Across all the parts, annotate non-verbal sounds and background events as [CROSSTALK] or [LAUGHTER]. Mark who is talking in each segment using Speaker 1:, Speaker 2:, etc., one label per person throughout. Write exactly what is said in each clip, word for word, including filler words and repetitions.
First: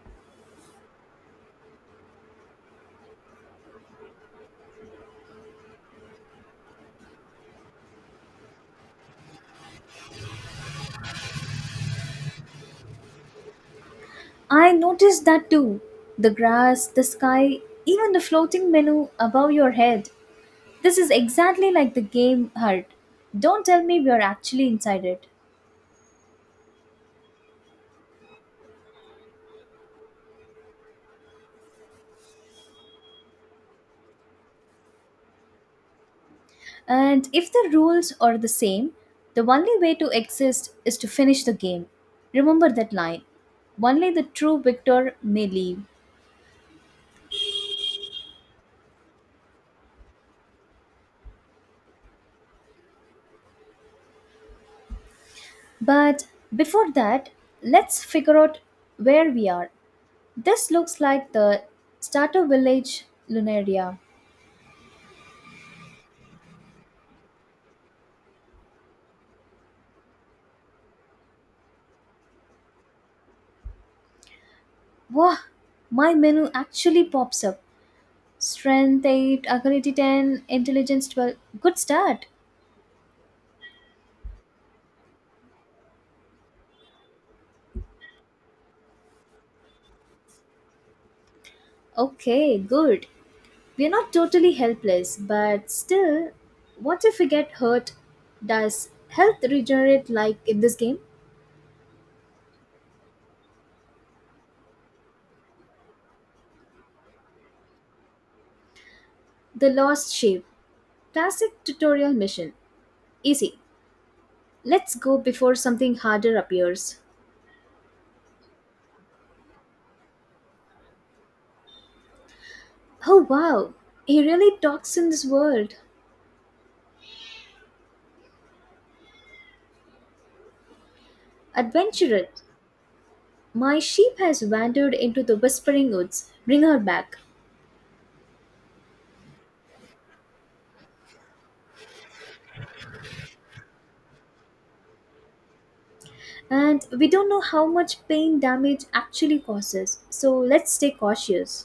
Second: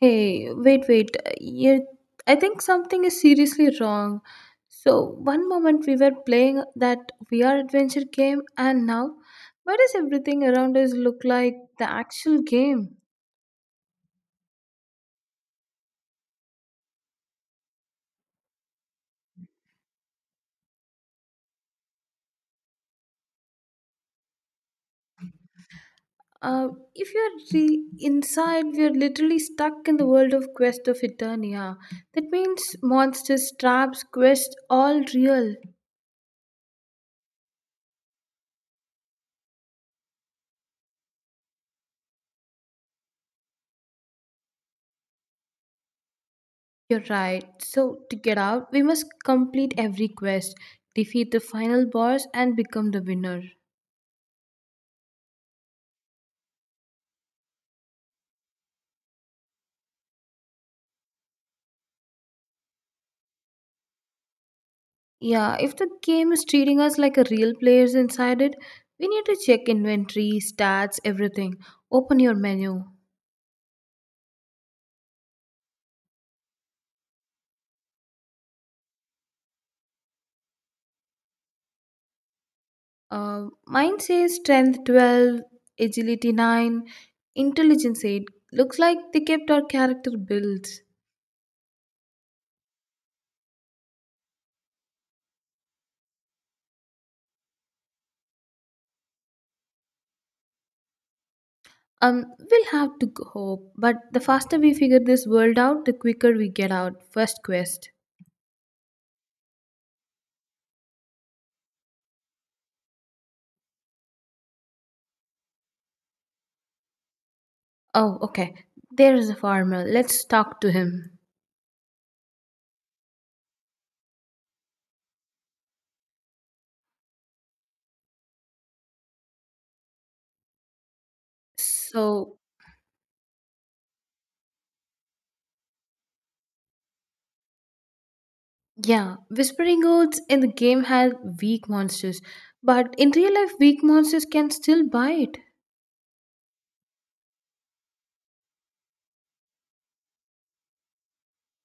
Speaker 1: Hey, wait, wait. Yeah, I think something is seriously wrong. So, one moment we were playing that V R adventure game, and now, why does everything around us look like the actual game?
Speaker 2: I noticed that too. The grass, the sky, even the floating menu above your head. This is exactly like the game Heart. Don't tell me we are actually inside it.
Speaker 1: Uh, if you're re- inside, we're literally stuck in the world of Quest of Eternia. That means monsters, traps, quests, all real.
Speaker 2: And if the rules are the same, the only way to exist is to finish the game. Remember that line. Only the true victor may leave.
Speaker 1: You're right. So, to get out, we must complete every quest, defeat the final boss, and become the winner.
Speaker 2: But before that, let's figure out where we are. This looks like the starter village Lunaria.
Speaker 1: Yeah, if the game is treating us like a real players inside it, we need to check inventory, stats, everything. Open your menu.
Speaker 2: Wow, my menu actually pops up. Strength eight, agility ten, intelligence twelve. Good start.
Speaker 1: Uh, mine says strength twelve, agility nine, intelligence eight. Looks like they kept our character builds.
Speaker 2: Okay, good. We're not totally helpless, but still, what if we get hurt? Does health regenerate like in this game?
Speaker 1: Um, we'll have to g- hope, but the faster we figure this world out, the quicker we get out. First quest.
Speaker 2: The Lost Shape. Classic tutorial mission. Easy. Let's go before something harder appears.
Speaker 1: Oh, okay. There is a farmer. Let's talk to him.
Speaker 2: Oh wow, he really talks in this world.
Speaker 1: So,
Speaker 2: Adventurous. My sheep has wandered into the Whispering Woods. Bring her back.
Speaker 1: yeah, Whispering Woods in the game had weak monsters, but in real life, weak monsters can still bite.
Speaker 2: And we don't know how much pain damage actually causes, so let's stay cautious.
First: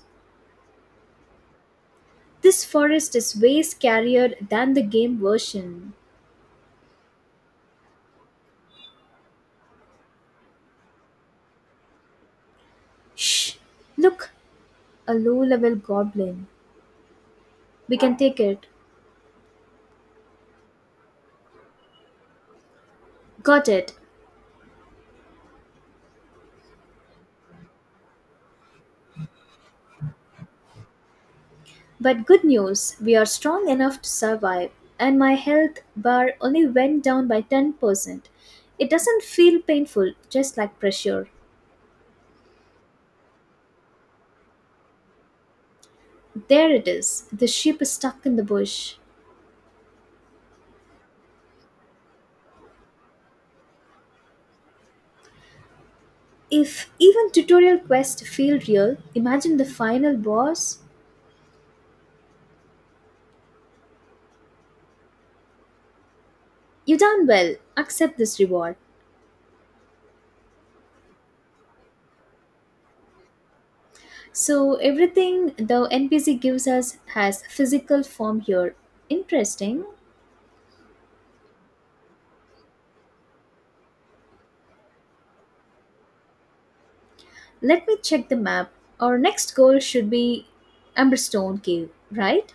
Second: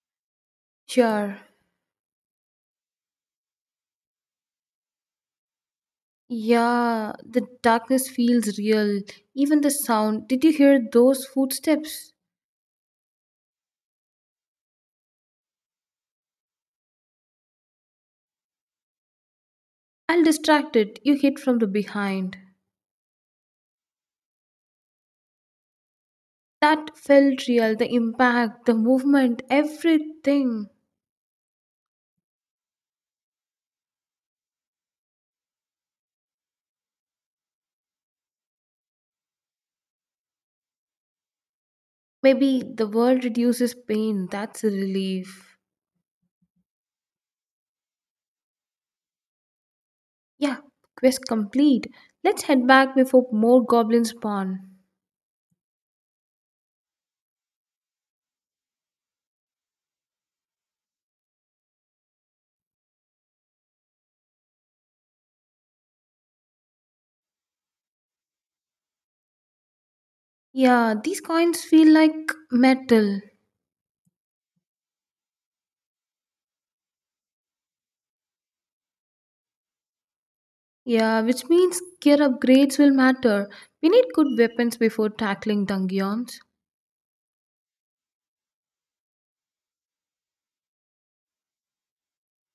Speaker 1: Sure.
Speaker 2: This forest is way scarier than the game version.
Speaker 1: Yeah, the darkness feels real. Even the sound. Did you hear those footsteps?
Speaker 2: Shh! Look! A low level goblin. We can take it.
Speaker 1: I'll distract it. You hit from the behind.
Speaker 2: Got it.
Speaker 1: That felt real. The impact, the movement, everything.
Speaker 2: But good news, we are strong enough to survive, and my health bar only went down by ten percent. It doesn't feel painful, just like pressure.
Speaker 1: Maybe the world reduces pain. That's a relief.
Speaker 2: There it is. The sheep is stuck in the bush.
Speaker 1: Yeah, quest complete. Let's head back before more goblins spawn.
Speaker 2: If even tutorial quests feel real, imagine the final boss. You done well. Accept this reward.
Speaker 1: Yeah, these coins feel like metal.
Speaker 2: So everything the N P C gives us has physical form here. Interesting.
Speaker 1: Yeah, which means gear upgrades will matter. We need good weapons before tackling dungeons.
Speaker 2: Let me check the map. Our next goal should be Amberstone Cave, right?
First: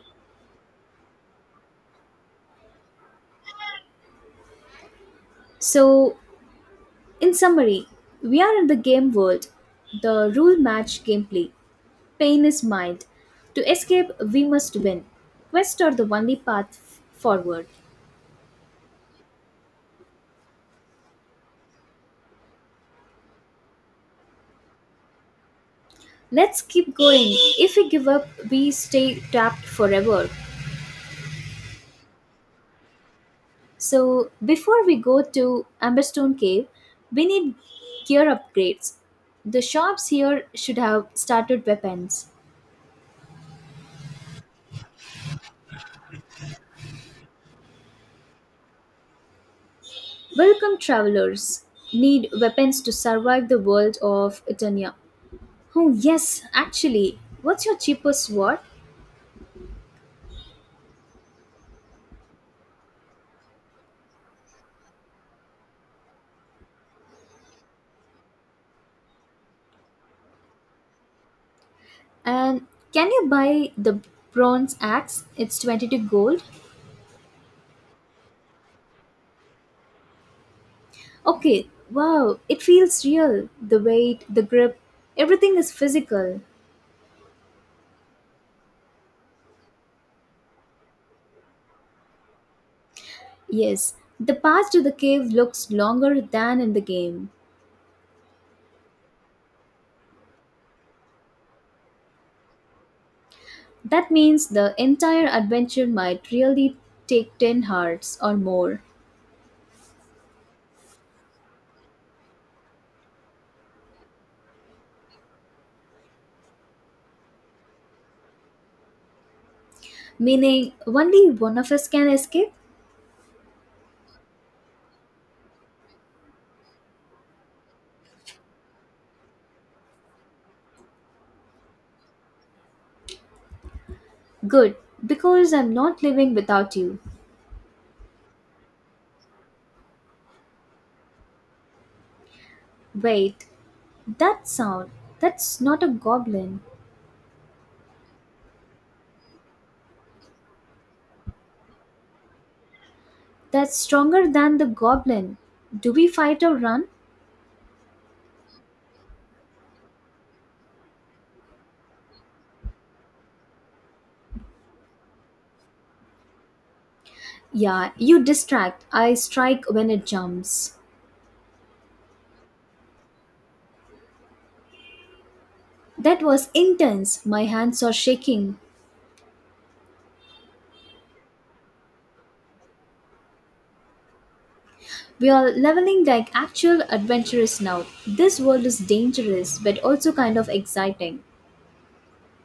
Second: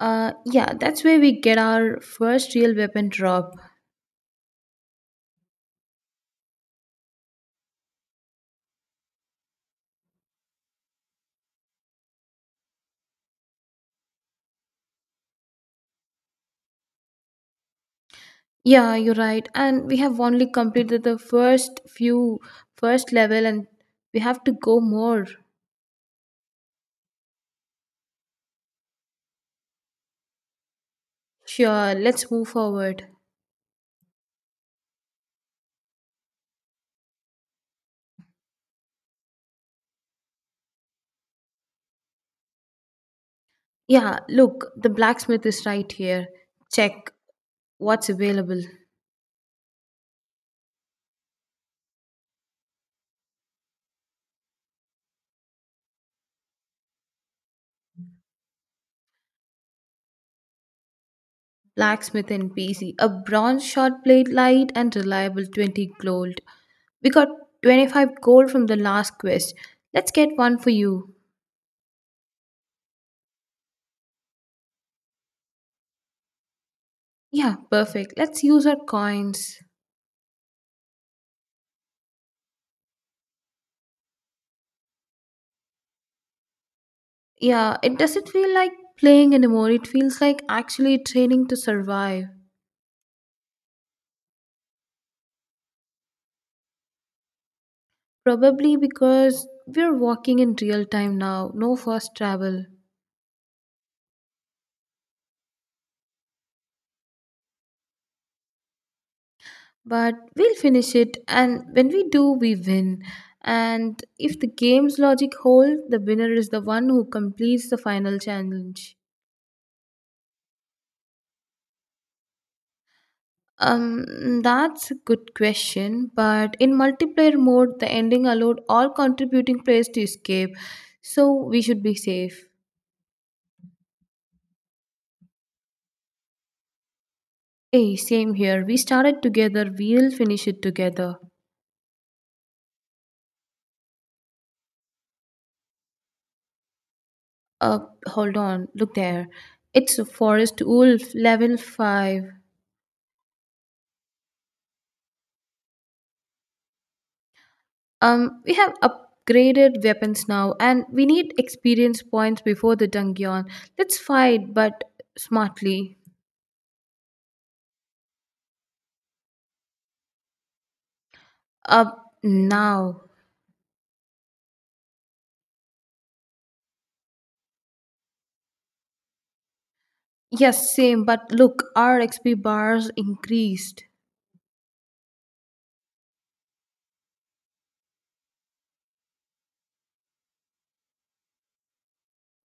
Speaker 1: Uh, yeah, that's where we get our first real weapon drop.
Speaker 2: So in summary, we are in the game world. The rule match gameplay. Pain is mild. To escape, we must win. Quests are the only path f- forward.
Speaker 1: Yeah, you're right. And we have only completed the first few, first level, and we have to go more.
Speaker 2: Let's keep going. If we give up, we stay trapped forever.
Speaker 1: Sure, let's move forward.
Speaker 2: So, before we go to Amberstone Cave, we need gear upgrades. The shops here should have started weapons.
Speaker 1: Yeah, look, the blacksmith is right here. Check what's available.
Speaker 2: Welcome, travelers. Need weapons to survive the world of Eternia. Oh, yes, actually. What's your cheapest sword?
Speaker 1: Blacksmith and P C, a bronze shot blade light and reliable twenty gold. We got twenty-five gold from the last quest. Let's get one for you.
Speaker 2: And can you buy the bronze axe? It's twenty-two gold.
Speaker 1: Yeah, perfect. Let's use our coins.
Speaker 2: Okay, wow, it feels real. The weight, the grip, everything is physical.
Speaker 1: Yeah, it doesn't feel like playing anymore. It feels like actually training to survive.
Speaker 2: Yes, the path to the cave looks longer than in the game.
Speaker 1: Probably because we're walking in real time now, no fast travel.
Speaker 2: That means the entire adventure might really take ten hearts or more.
Speaker 1: But we'll finish it, and when we do, we win. And if the game's logic holds, the winner is the one who completes the final challenge.
Speaker 2: Meaning, only one of us can escape?
Speaker 1: Um that's a good question, but in multiplayer mode the ending allowed all contributing players to escape, so we should be safe.
Speaker 2: Good, because I'm not living without you.
Speaker 1: Hey, same here. We started together, we'll finish it together.
Speaker 2: Wait, that sound, that's not a goblin.
Speaker 1: uh Hold on, look there, it's a forest wolf level five.
Speaker 2: That's stronger than the goblin. Do we fight or run?
Speaker 1: Um, we have upgraded weapons now, and we need experience points before the dungeon. Let's fight, but smartly.
Speaker 2: Yeah, you distract. I strike when it jumps.
Speaker 1: Up now.
Speaker 2: That was intense. My hands are shaking.
Speaker 1: Yes, same, but look, our X P bars increased.
Speaker 2: We are leveling like actual adventurers now. This world is dangerous but also kind of exciting.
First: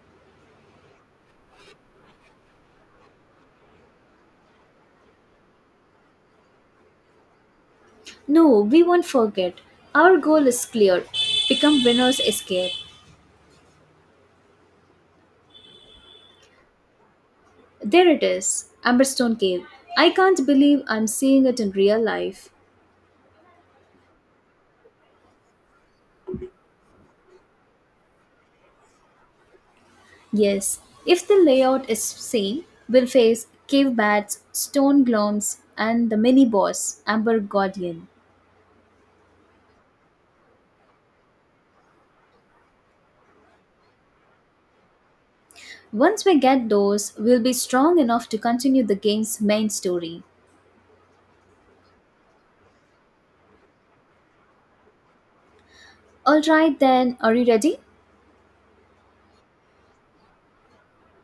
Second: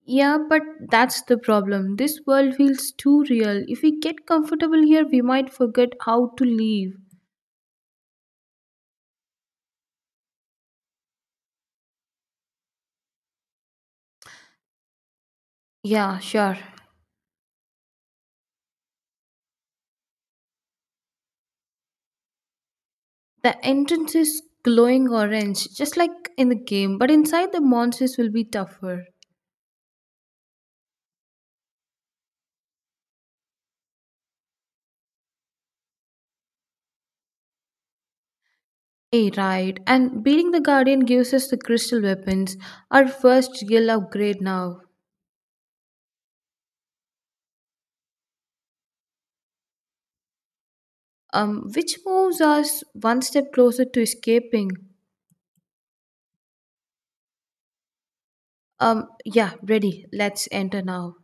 Speaker 1: Yeah, but that's the problem. This world feels too real. If we get comfortable here, we might forget how to leave.
Speaker 2: No, we won't forget. Our goal is clear become winners, escape.
Speaker 1: Yeah, sure.
Speaker 2: There it is Amberstone Cave. I can't believe I'm seeing it in real life.
Speaker 1: The entrance is glowing orange, just like in the game, but inside the monsters will be tougher.
Speaker 2: Yes, if the layout is same, we'll face cave bats, stone glooms, and the mini boss, Amber Guardian.
Speaker 1: Eh, right. And beating the Guardian gives us the Crystal Weapons, our first real upgrade now,
Speaker 2: Once we get those, we'll be strong enough to continue the game's main story.
Speaker 1: um, which moves us one step closer to escaping.
Speaker 2: Alright then, are you ready?
Speaker 1: Um, yeah, ready. Let's enter now.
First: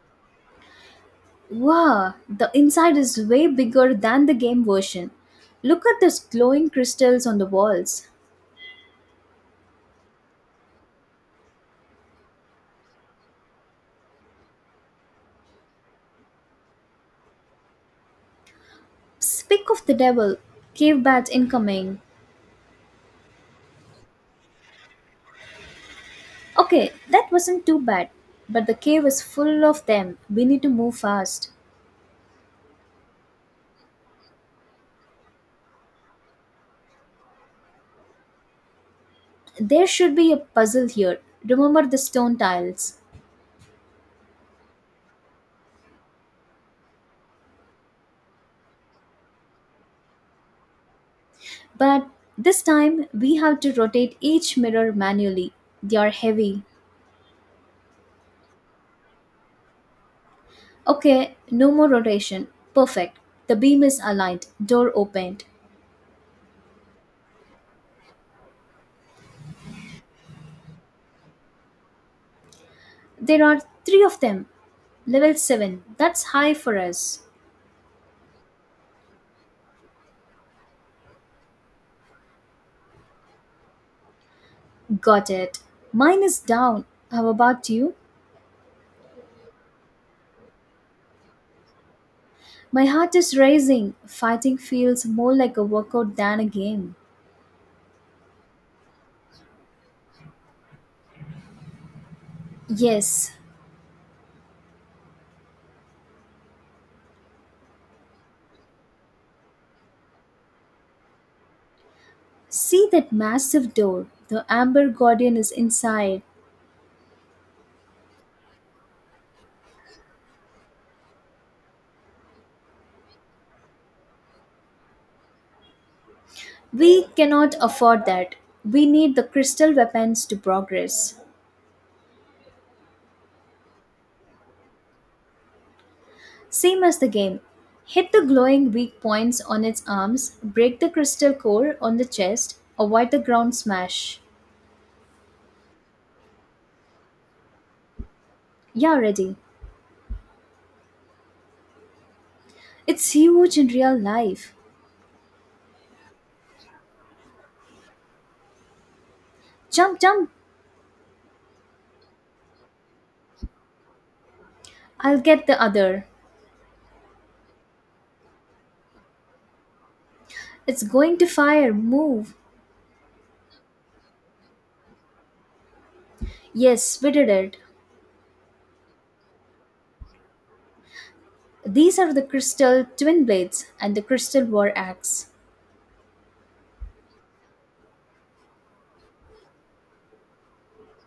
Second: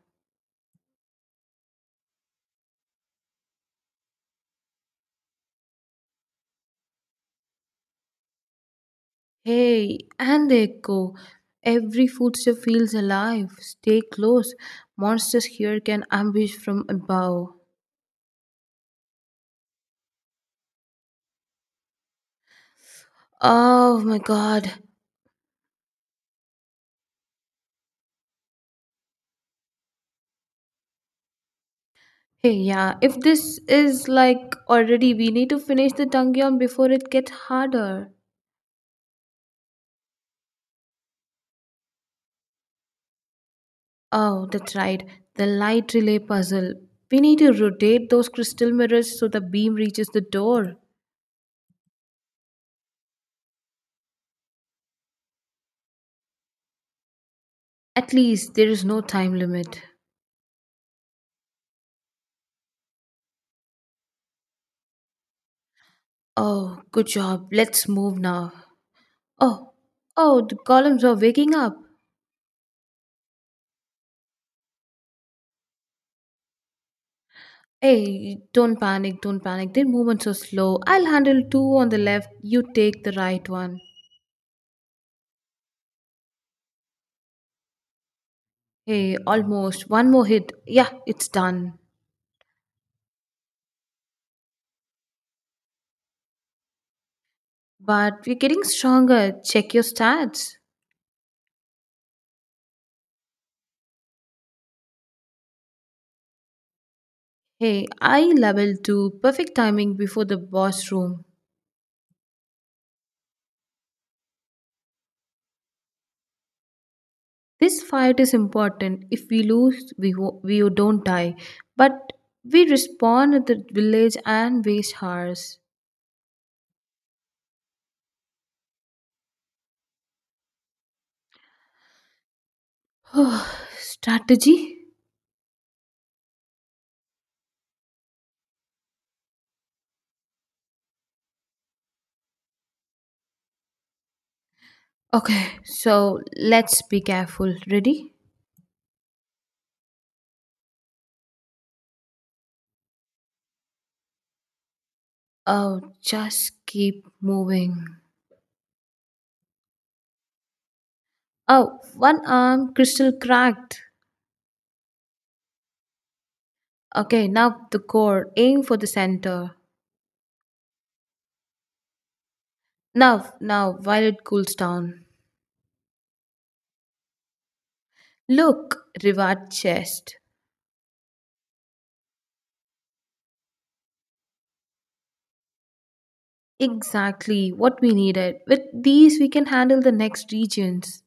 Speaker 2: Wow, the inside is way bigger than the game version. Look at those glowing crystals on the walls.
Speaker 1: Hey, and the echo. Every footstep feels alive. Stay close. Monsters here can ambush from above.
Speaker 2: Speak of the devil, cave bats incoming.
Speaker 1: Oh my god.
Speaker 2: Okay, that wasn't too bad, but the cave is full of them. We need to move fast.
Speaker 1: Hey, yeah, if this is like already, we need to finish the Dungeon before it gets harder.
Speaker 2: There should be a puzzle here. Remember the stone tiles.
Speaker 1: Oh, that's right. The light relay puzzle. We need to rotate those crystal mirrors so the beam reaches the door.
Speaker 2: But this time we have to rotate each mirror manually. They are heavy.
Speaker 1: At least there is no time limit.
Speaker 2: Okay, no more rotation. Perfect. The beam is aligned, door opened.
Speaker 1: Oh, good job. Let's move now. Oh, oh, the columns are waking up.
Speaker 2: There are three of them. Level seven. That's high for us.
Speaker 1: Hey, don't panic, don't panic. Their movements are slow. I'll handle two on the left. You take the right one.
Speaker 2: Got it. Mine is down. How about you?
Speaker 1: Hey, almost. One more hit. Yeah, it's done.
Speaker 2: My heart is racing. Fighting feels more like a workout than a game.
Speaker 1: But we're getting stronger. Check your stats.
Speaker 2: Yes.
Speaker 1: Hey, I level two. Perfect timing before the boss room.
Speaker 2: See that massive door. The Amber Guardian is inside.
Speaker 1: This fight is important. If we lose, we, wo- we don't die. But we respawn at the village and waste hours.
Speaker 2: We cannot afford that. We need the crystal weapons to progress.
Speaker 1: [SIGHS] Strategy?
Speaker 2: Same as the game. Hit the glowing weak points on its arms, break the crystal core on the chest, avoid the ground smash.
Speaker 1: Okay, so let's be careful. Ready?
Speaker 2: Yeah, ready. It's huge in real life.
Speaker 1: Oh, just keep moving.
Speaker 2: Jump, jump!
Speaker 1: Oh, one arm crystal cracked.
Speaker 2: I'll get the other.
Speaker 1: Okay, now the core. Aim for the center.
Speaker 2: It's going to fire. Move.
Speaker 1: Now, now, while it cools down.
Speaker 2: Yes, we did it.
Speaker 1: Look, Rivat chest.
Speaker 2: These are the crystal twin blades and the crystal war axe.
Speaker 1: Exactly what we needed. With these, we can handle the next regions.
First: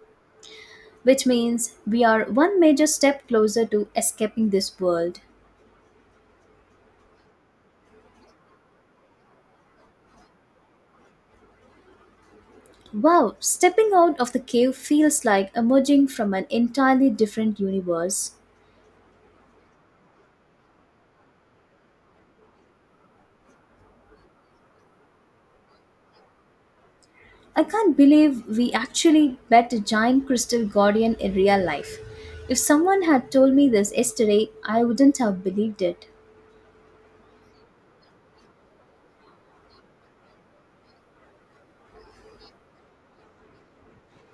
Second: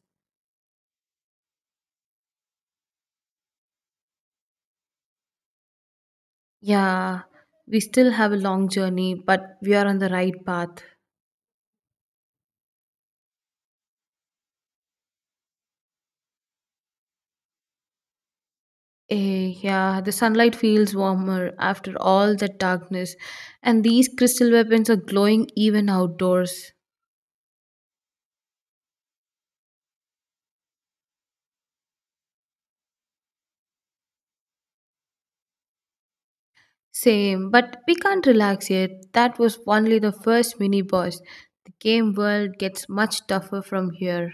Speaker 2: Which means we are one major step closer to escaping this world.
Speaker 1: Yeah, we still have a long journey, but we are on the right path.
Speaker 2: Wow, stepping out of the cave feels like emerging from an entirely different universe.
Speaker 1: Eh, yeah, the sunlight feels warmer after all that darkness, and these crystal weapons are glowing even outdoors.
Speaker 2: I can't believe we actually met a giant crystal guardian in real life. If someone had told me this yesterday, I wouldn't have believed it.
Speaker 1: Same, but we can't relax yet. That was only the first mini boss. The game world gets much tougher from here.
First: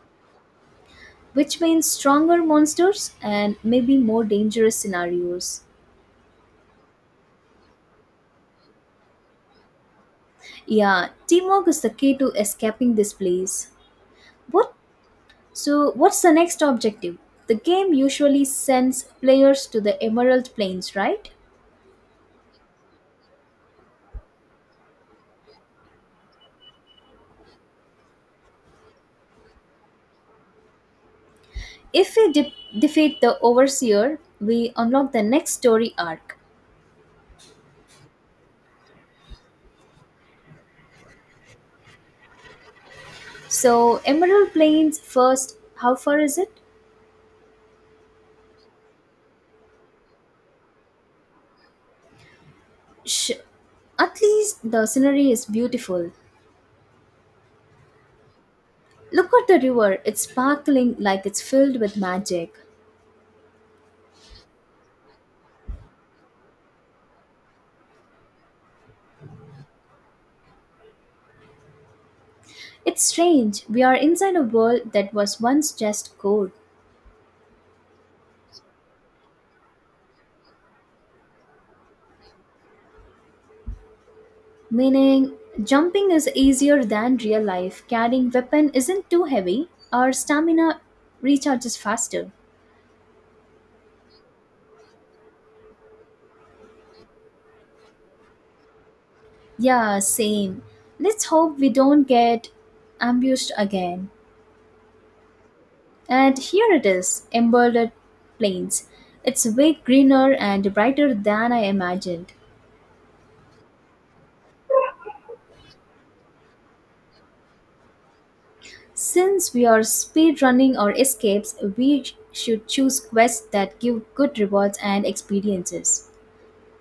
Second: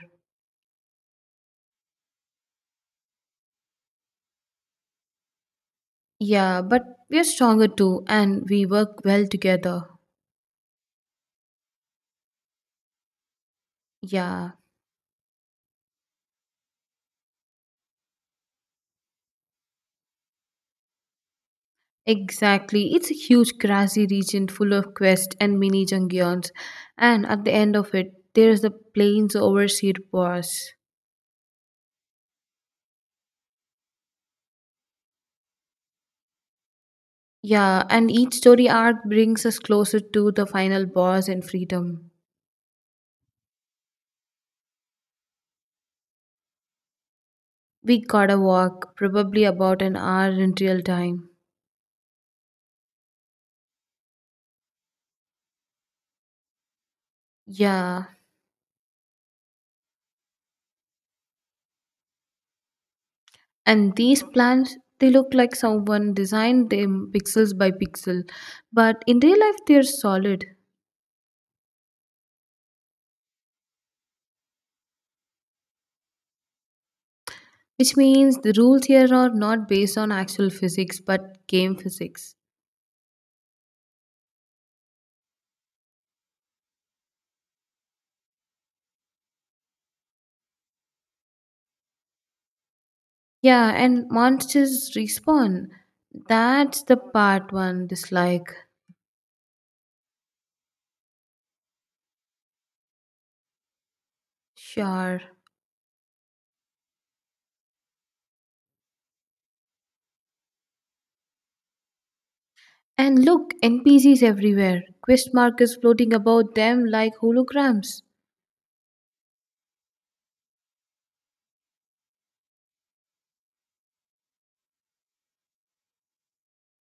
Speaker 2: Which means stronger monsters and maybe more dangerous scenarios.
Speaker 1: Yeah, but we're stronger too, and we work well together.
Speaker 2: Yeah, teamwork is the key to escaping this place.
Speaker 1: Yeah,
Speaker 2: What? So, what's the next objective? The game usually sends players to the Emerald Plains, right?
Speaker 1: exactly. It's a huge, grassy region full of quests and mini dungeons, and at the end of it, there's the plains overseer boss.
Speaker 2: If we de- defeat the Overseer, we unlock the next story arc.
Speaker 1: Yeah, and each story arc brings us closer to the final boss and freedom.
Speaker 2: So, Emerald Plains first, how far is it?
Speaker 1: We gotta walk, probably about an hour in real time.
Speaker 2: Sh- at least the scenery is beautiful.
Speaker 1: Yeah,
Speaker 2: Look at the river, it's sparkling like it's filled with magic.
Speaker 1: and these plants, they look like someone designed them pixels by pixel, but in real life they're solid,
Speaker 2: It's strange, we are inside a world that was once just gold.
Speaker 1: which means the rules here are not based on actual physics but game physics.
Speaker 2: Meaning, jumping is easier than real life, carrying weapon isn't too heavy, our stamina recharges faster.
Speaker 1: Yeah, and monsters respawn, that's the part one dislike.
Speaker 2: Yeah, same. Let's hope we don't get ambushed again.
Speaker 1: Sure.
Speaker 2: And here it is, Embroidered Plains. It's way greener and brighter than I imagined.
Speaker 1: And look, npcs everywhere, quest markers floating about them like holograms.
Speaker 2: Since we are speedrunning our escapes, we sh- should choose quests that give good rewards and experiences.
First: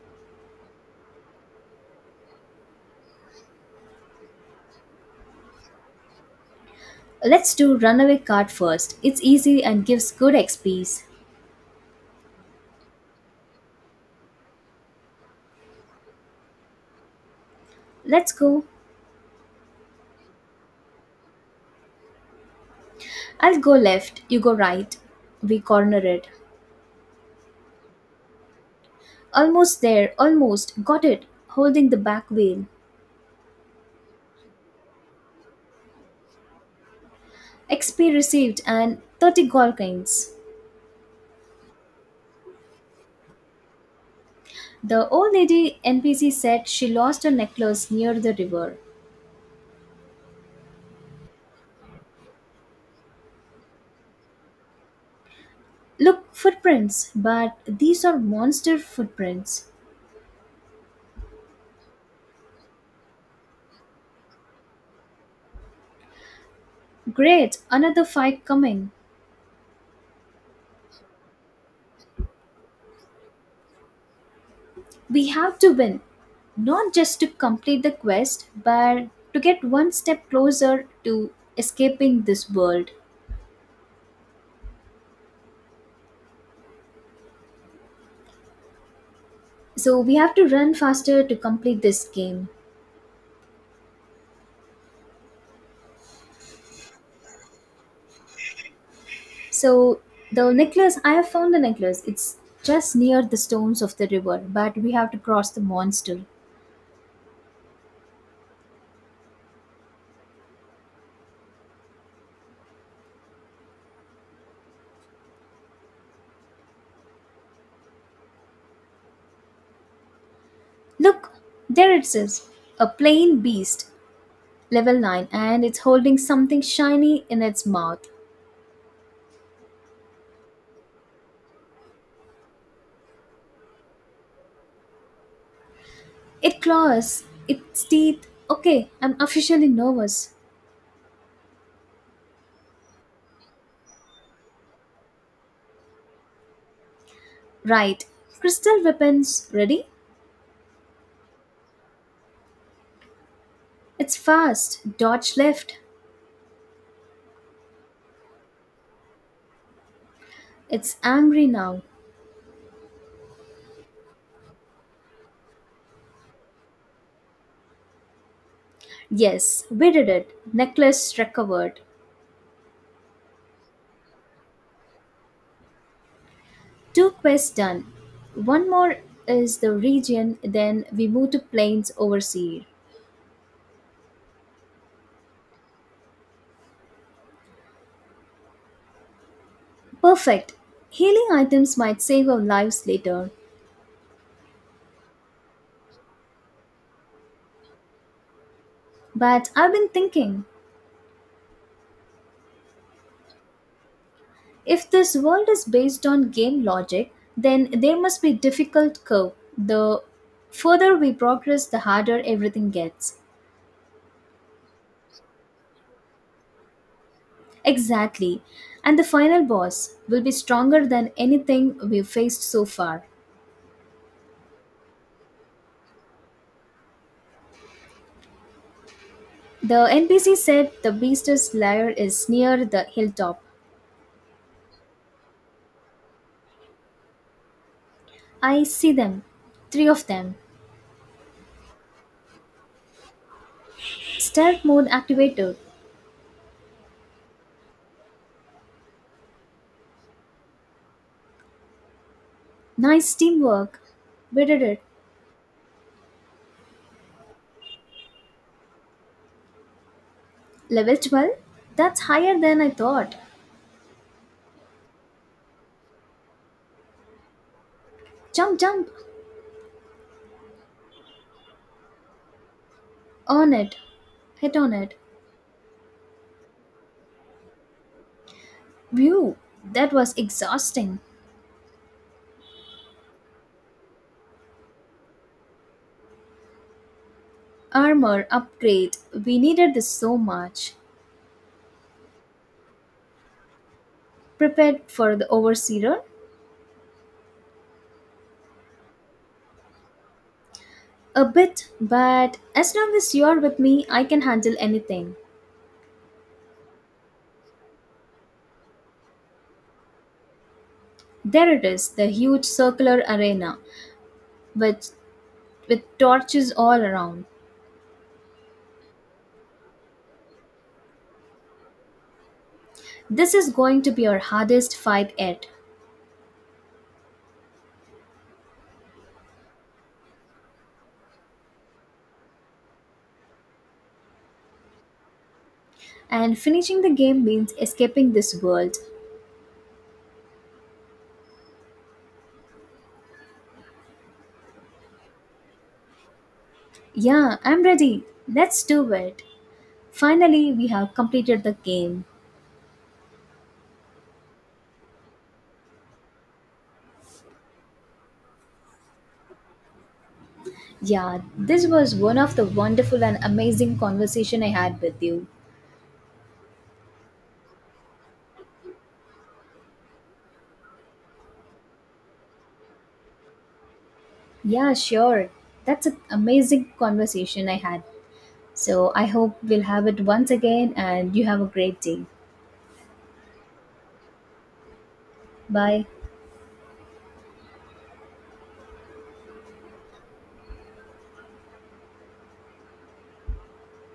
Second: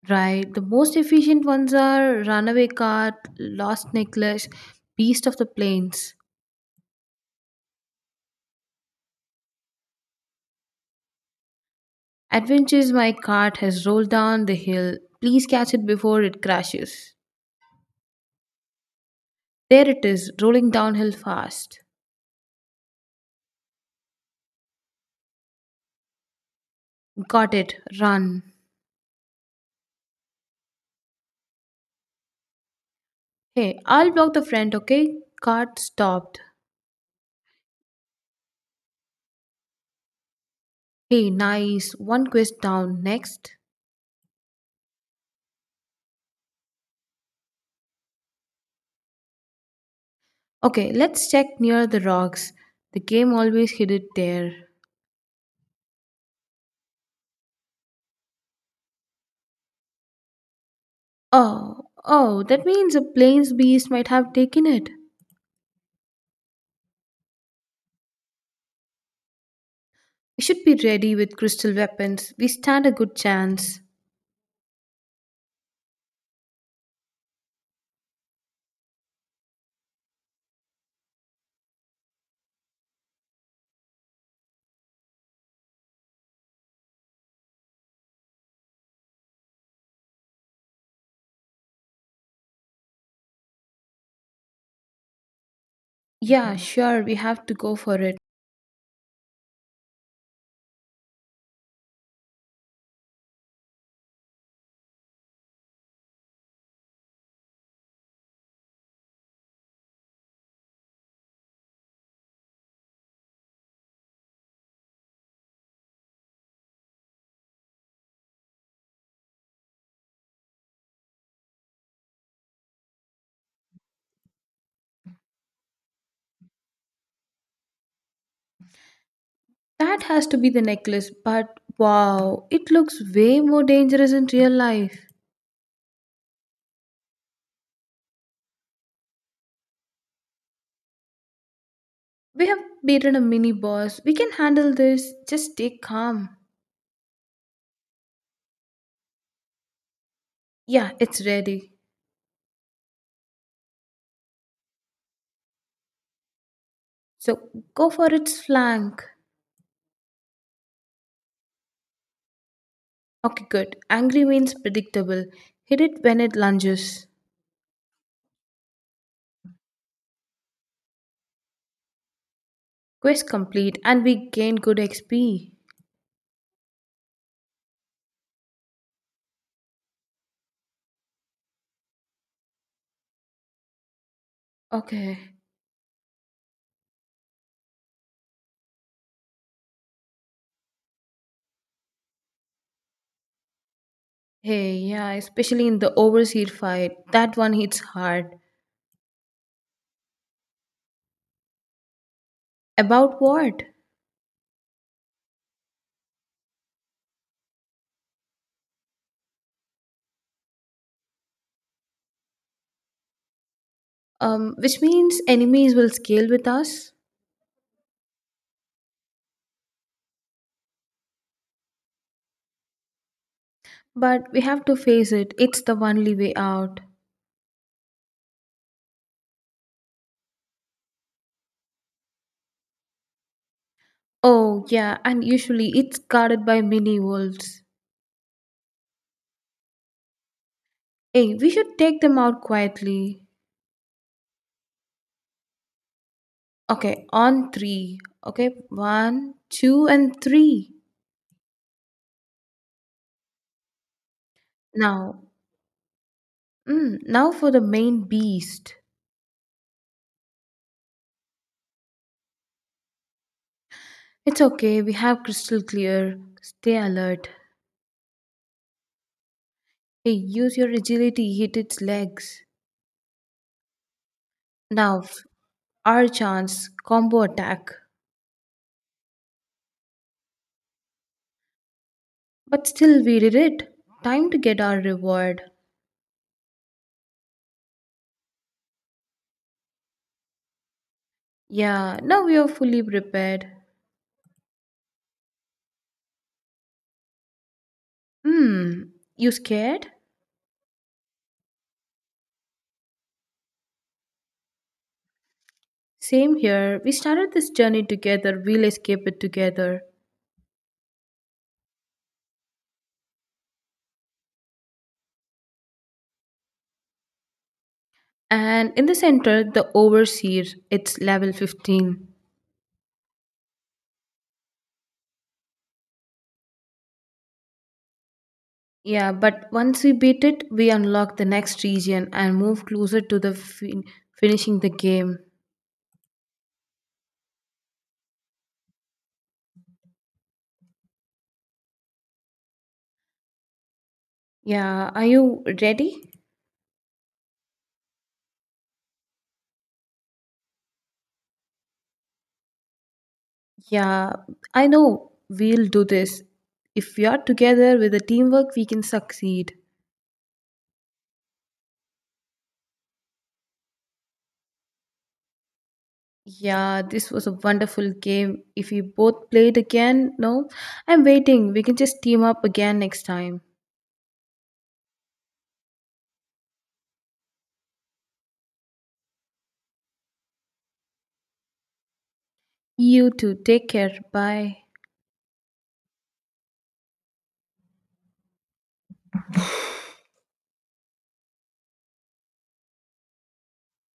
Speaker 1: Right. The most efficient ones are runaway cart, lost necklace, beast of the plains.
Speaker 2: Let's do runaway card first. It's easy and gives good X Ps.
Speaker 1: Adventures, my cart has rolled down the hill. Please catch it before it crashes.
Speaker 2: Let's go.
Speaker 1: There it is, rolling downhill fast.
Speaker 2: I'll go left, you go right. We corner it.
Speaker 1: Got it. Run.
Speaker 2: Almost there, almost. Got it. Holding the back wheel.
Speaker 1: Hey, I'll block the front, okay? Cart stopped.
Speaker 2: X P received and thirty gold coins.
Speaker 1: Hey, nice. One quest down. Next.
Speaker 2: The old lady N P C said she lost her necklace near the river.
Speaker 1: Okay, let's check near the rocks. The game always hid it there.
Speaker 2: Look, footprints, but these are monster footprints.
Speaker 1: Oh, oh, that means a plains beast might have taken it.
Speaker 2: Great, another fight coming.
Speaker 1: We should be ready with crystal weapons. We stand a good chance.
Speaker 2: We have to win, not just to complete the quest, but to get one step closer to escaping this world. So we have to run faster to complete this game.
Speaker 1: Yeah, sure, we have to go for it.
Speaker 2: So the necklace, I have found the necklace. It's just near the stones of the river, but we have to cross the monster. Look, there it says a plain beast, level nine, and it's holding something shiny in its mouth.
Speaker 1: That has to be the necklace, but wow, it looks way more dangerous in real life.
Speaker 2: It claws, its teeth. Okay, I'm officially nervous.
Speaker 1: We have beaten a mini boss. We can handle this. Just stay calm.
Speaker 2: Right. Crystal weapons ready?
Speaker 1: Yeah, it's ready.
Speaker 2: It's fast. Dodge left.
Speaker 1: So go for its flank.
Speaker 2: It's angry now.
Speaker 1: Okay, good. Angry means predictable. Hit it when it lunges.
Speaker 2: Yes, we did it. Necklace recovered.
Speaker 1: Quest complete, and we gain good X P.
Speaker 2: Two quests done. One more is the region, then we move to plains overseer.
Speaker 1: Okay.
Speaker 2: Perfect. Healing items might save our lives later.
Speaker 1: Hey, yeah, especially in the overseas fight, that one hits hard.
Speaker 2: But I've been thinking
Speaker 1: About what?
Speaker 2: if this world is based on game logic, then there must be difficult curve. The further we progress, the harder everything gets.
Speaker 1: Um, which means enemies will scale with us,
Speaker 2: Exactly. And the final boss will be stronger than anything we've faced so far.
Speaker 1: but we have to face it. It's the only way out.
Speaker 2: The N P C said the beast's lair is near the hilltop.
Speaker 1: Oh, yeah, and usually it's guarded by mini wolves.
Speaker 2: I see them. Three of them.
Speaker 1: Hey, we should take them out quietly.
Speaker 2: Stealth mode activated.
Speaker 1: Okay, on three. Okay, one, two, and three.
Speaker 2: Nice teamwork. We did it.
Speaker 1: Now, mm, now for the main beast.
Speaker 2: Level twelve? That's higher than I thought.
Speaker 1: It's okay, we have crystal clear. Stay alert.
Speaker 2: Jump, jump.
Speaker 1: Hey, use your agility, hit its legs.
Speaker 2: On it. Hit on it.
Speaker 1: Now, our chance, combo attack.
Speaker 2: View. That was exhausting.
Speaker 1: But still, we did it. Time to get our reward.
Speaker 2: Armor upgrade. We needed this so much.
Speaker 1: Yeah, now we are fully prepared.
Speaker 2: Prepared for the overseer?
Speaker 1: Hmm, you scared?
Speaker 2: A bit, but as long as you're with me, I can handle anything.
Speaker 1: Same here. We started this journey together, we'll escape it together.
Speaker 2: There it is, the huge circular arena, with, with torches all around.
Speaker 1: And in the center, the overseer, it's level fifteen.
Speaker 2: This is going to be our hardest fight yet.
Speaker 1: Yeah, but once we beat it, we unlock the next region and move closer to the fin- finishing the game.
Speaker 2: And finishing the game means escaping this world.
Speaker 1: Yeah, are you ready?
Speaker 2: Yeah, I'm ready. Let's do it. Finally, we have completed the game.
Speaker 1: Yeah, I know we'll do this. If we are together with a teamwork, we can succeed.
Speaker 2: Yeah, this was one of the wonderful and amazing conversation I had with you.
Speaker 1: Yeah, this was a wonderful game. If we both played again, no, I'm waiting. We can just team up again next time.
Speaker 2: Yeah, sure. That's an amazing conversation I had. So I hope we'll have it once again and you have a great day.
Speaker 1: You too. Take care. Bye.
Speaker 2: Bye.